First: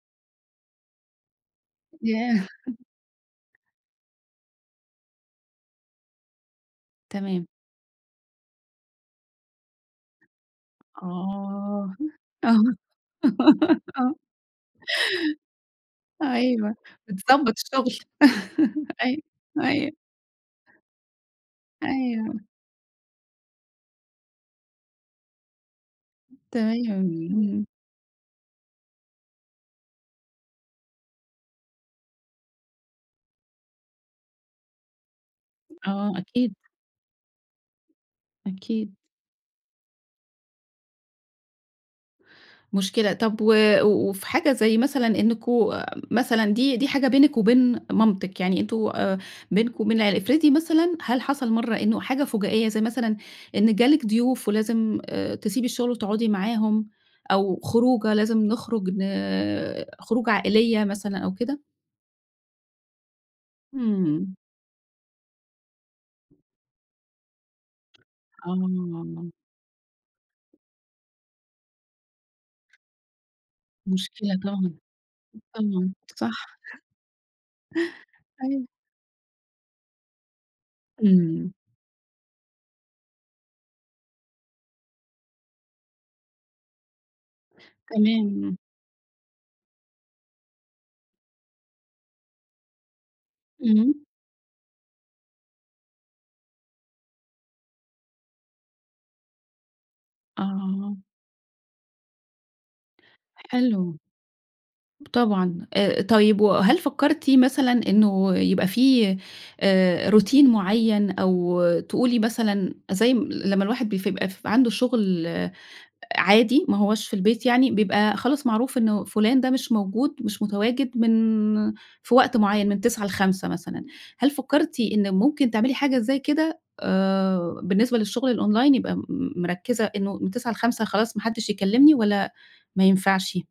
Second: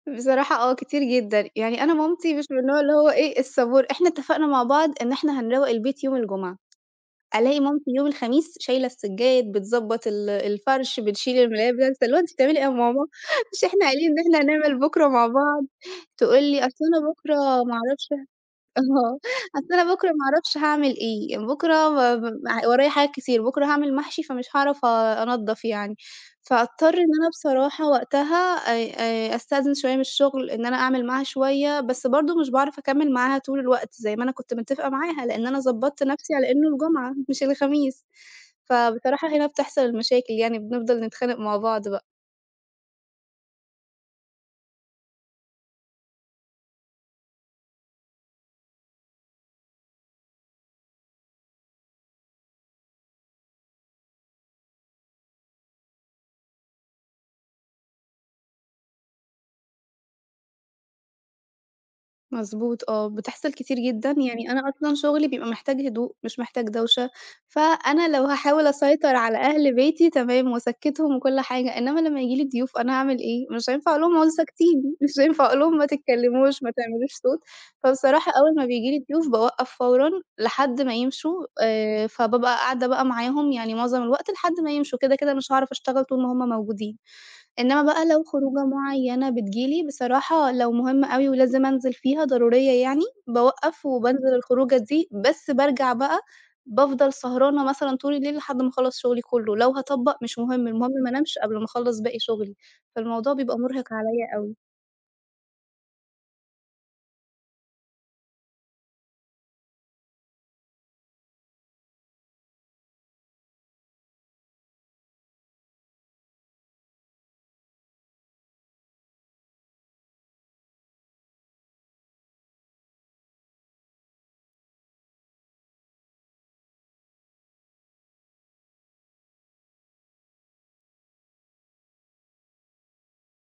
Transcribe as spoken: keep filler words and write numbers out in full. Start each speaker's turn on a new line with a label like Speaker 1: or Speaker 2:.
Speaker 1: بصراحة آه كتير جدًا. يعني أنا مامتي
Speaker 2: ياه!
Speaker 1: مش من النوع اللي هو إيه الصبور. إحنا اتفقنا مع بعض إن إحنا هنرَوّق البيت يوم الجمعة.
Speaker 2: تمام.
Speaker 1: ألاقي مامتي يوم الخميس شايلة السجاد، بتضَبّط ال الفرش، بتشيل الملايات بتاعة
Speaker 2: آه.
Speaker 1: السر اللي هو أنتِ
Speaker 2: آه
Speaker 1: بتعملي إيه يا ماما؟ مش إحنا قايلين
Speaker 2: آه.
Speaker 1: إن إحنا هنعمل بكرة مع بعض؟ تقول لي
Speaker 2: أيوة،
Speaker 1: أصل أنا بكرة
Speaker 2: بتضبط
Speaker 1: ما
Speaker 2: الشغل.
Speaker 1: اعرفش ه آه
Speaker 2: أيوة،
Speaker 1: "أصل أنا
Speaker 2: أيوة.
Speaker 1: بكرة ما اعرفش هاعمل إيه"، "بكرة م
Speaker 2: أيوه.
Speaker 1: ورايا حاجات كتير"، "بكرة هاعمل محشي فمش هاعرف آآ أنضف يعني." فأضطر إن أنا
Speaker 2: تمام.
Speaker 1: بصراحة وقتها آآ آآ أستأذن شوية من الشغل، إن أنا أعمل معاها شوية، بس برضه مش باعرف أكَمّل معاها طول الوقت، زي ما أنا كنت متفقة معاها، لأن أنا ضبطت
Speaker 2: آه،
Speaker 1: نفسي على
Speaker 2: أكيد.
Speaker 1: إنه الجمعة، مش الخميس.
Speaker 2: أكيد.
Speaker 1: فبصراحة هنا بتحصل المشاكل يعني، بنفضل نتخانق مع بعض بقى.
Speaker 2: مشكلة، طَب و وفي حاجة زي مثلًا إنُّكم مثلًا دي، دي حاجة بينِك وبين مامتِك، يعني أنتم آآ، بينكم وبين العيلة افرضي مثلًا، هل حصل مرة إنه حاجة فُجائية، زي مثلًا إن جه لِك ضيوف ولازم آآ، تسيبي الشغل وتقعدي معاهم، أو خروجة لازم نخرج ن خروجة عائلية مثلًا أو كده؟
Speaker 1: مضبوط، آه، بتحصل كتير جدًا.
Speaker 2: إمم.
Speaker 1: يعني أنا أصلًا شغلي بيبقى محتاج هدوء، مش محتاج دَوشة. فأنا لو هاحاول أسيطر
Speaker 2: آه.
Speaker 1: على أهل بيتي، تمام، وأسَكّتهم وكل حاجة. إنّما لمّا ييجي لي ضيوف، أنا أعمل إيه؟ مش هينفع أقول لهُم اقعدوا
Speaker 2: مشكلة طبعًا،
Speaker 1: ساكتين، مش هينفع أقولهم ما
Speaker 2: طبعًا، صح.
Speaker 1: تتكلموش، ما تعملوش صوت. فبصراحة أول
Speaker 2: أيوة.
Speaker 1: ما بييجي لي ضيوف باوَقّف فورًا، لحد ما يمشوا،
Speaker 2: إمم.
Speaker 1: آآ فبابقى قاعدة معاهم، يعني معظم الوقت لحد ما يمشوا، كده كده مش هاعرف أشتَغل طول ما هُمّ موجودين. إنما بقى لو
Speaker 2: تمام.
Speaker 1: خروجة معينة بتيجي لي، بصراحة لو مُهمة أوي ولازم أنزل فيها، ضرورية يعني، باوَقّف،
Speaker 2: إمم.
Speaker 1: وبانزل الخروجة دي، بس بارجع بقى، بافضل سهرانة مثلًا طول الليل لحد ما أخَلّص شغلي كله، لو هاطَبّق مش مهم، المهم
Speaker 2: آه.
Speaker 1: ما أنامش قبل ما أخلص باقي شغلي. فالموضوع بيبقى مُرهق
Speaker 2: حلو.
Speaker 1: عليَّ أوي.
Speaker 2: ب طبعًا، آآ، طيب وهل فكّرتِ مثلًا إنه يبقى فيه آآ روتين مُعيّن، أو تقولي مثلًا زي م لمّا الواحد بي ف بقى ف عنده شغل، عادي، ما هواش في البيت، يعني بيبقى خلاص معروف إنه فلان ده مش موجود، مش متواجد من في وقت معين من تسعة لخمسة مثلًا. هل فكّرتِ إن ممكن تعملي حاجة زي كده آآ بالنسبة للشغل الOnline يبقي م مركِّزة إنه من تسعة لخمسة خلاص، ما حدّش يكلّمني، والّا ما ينفعش؟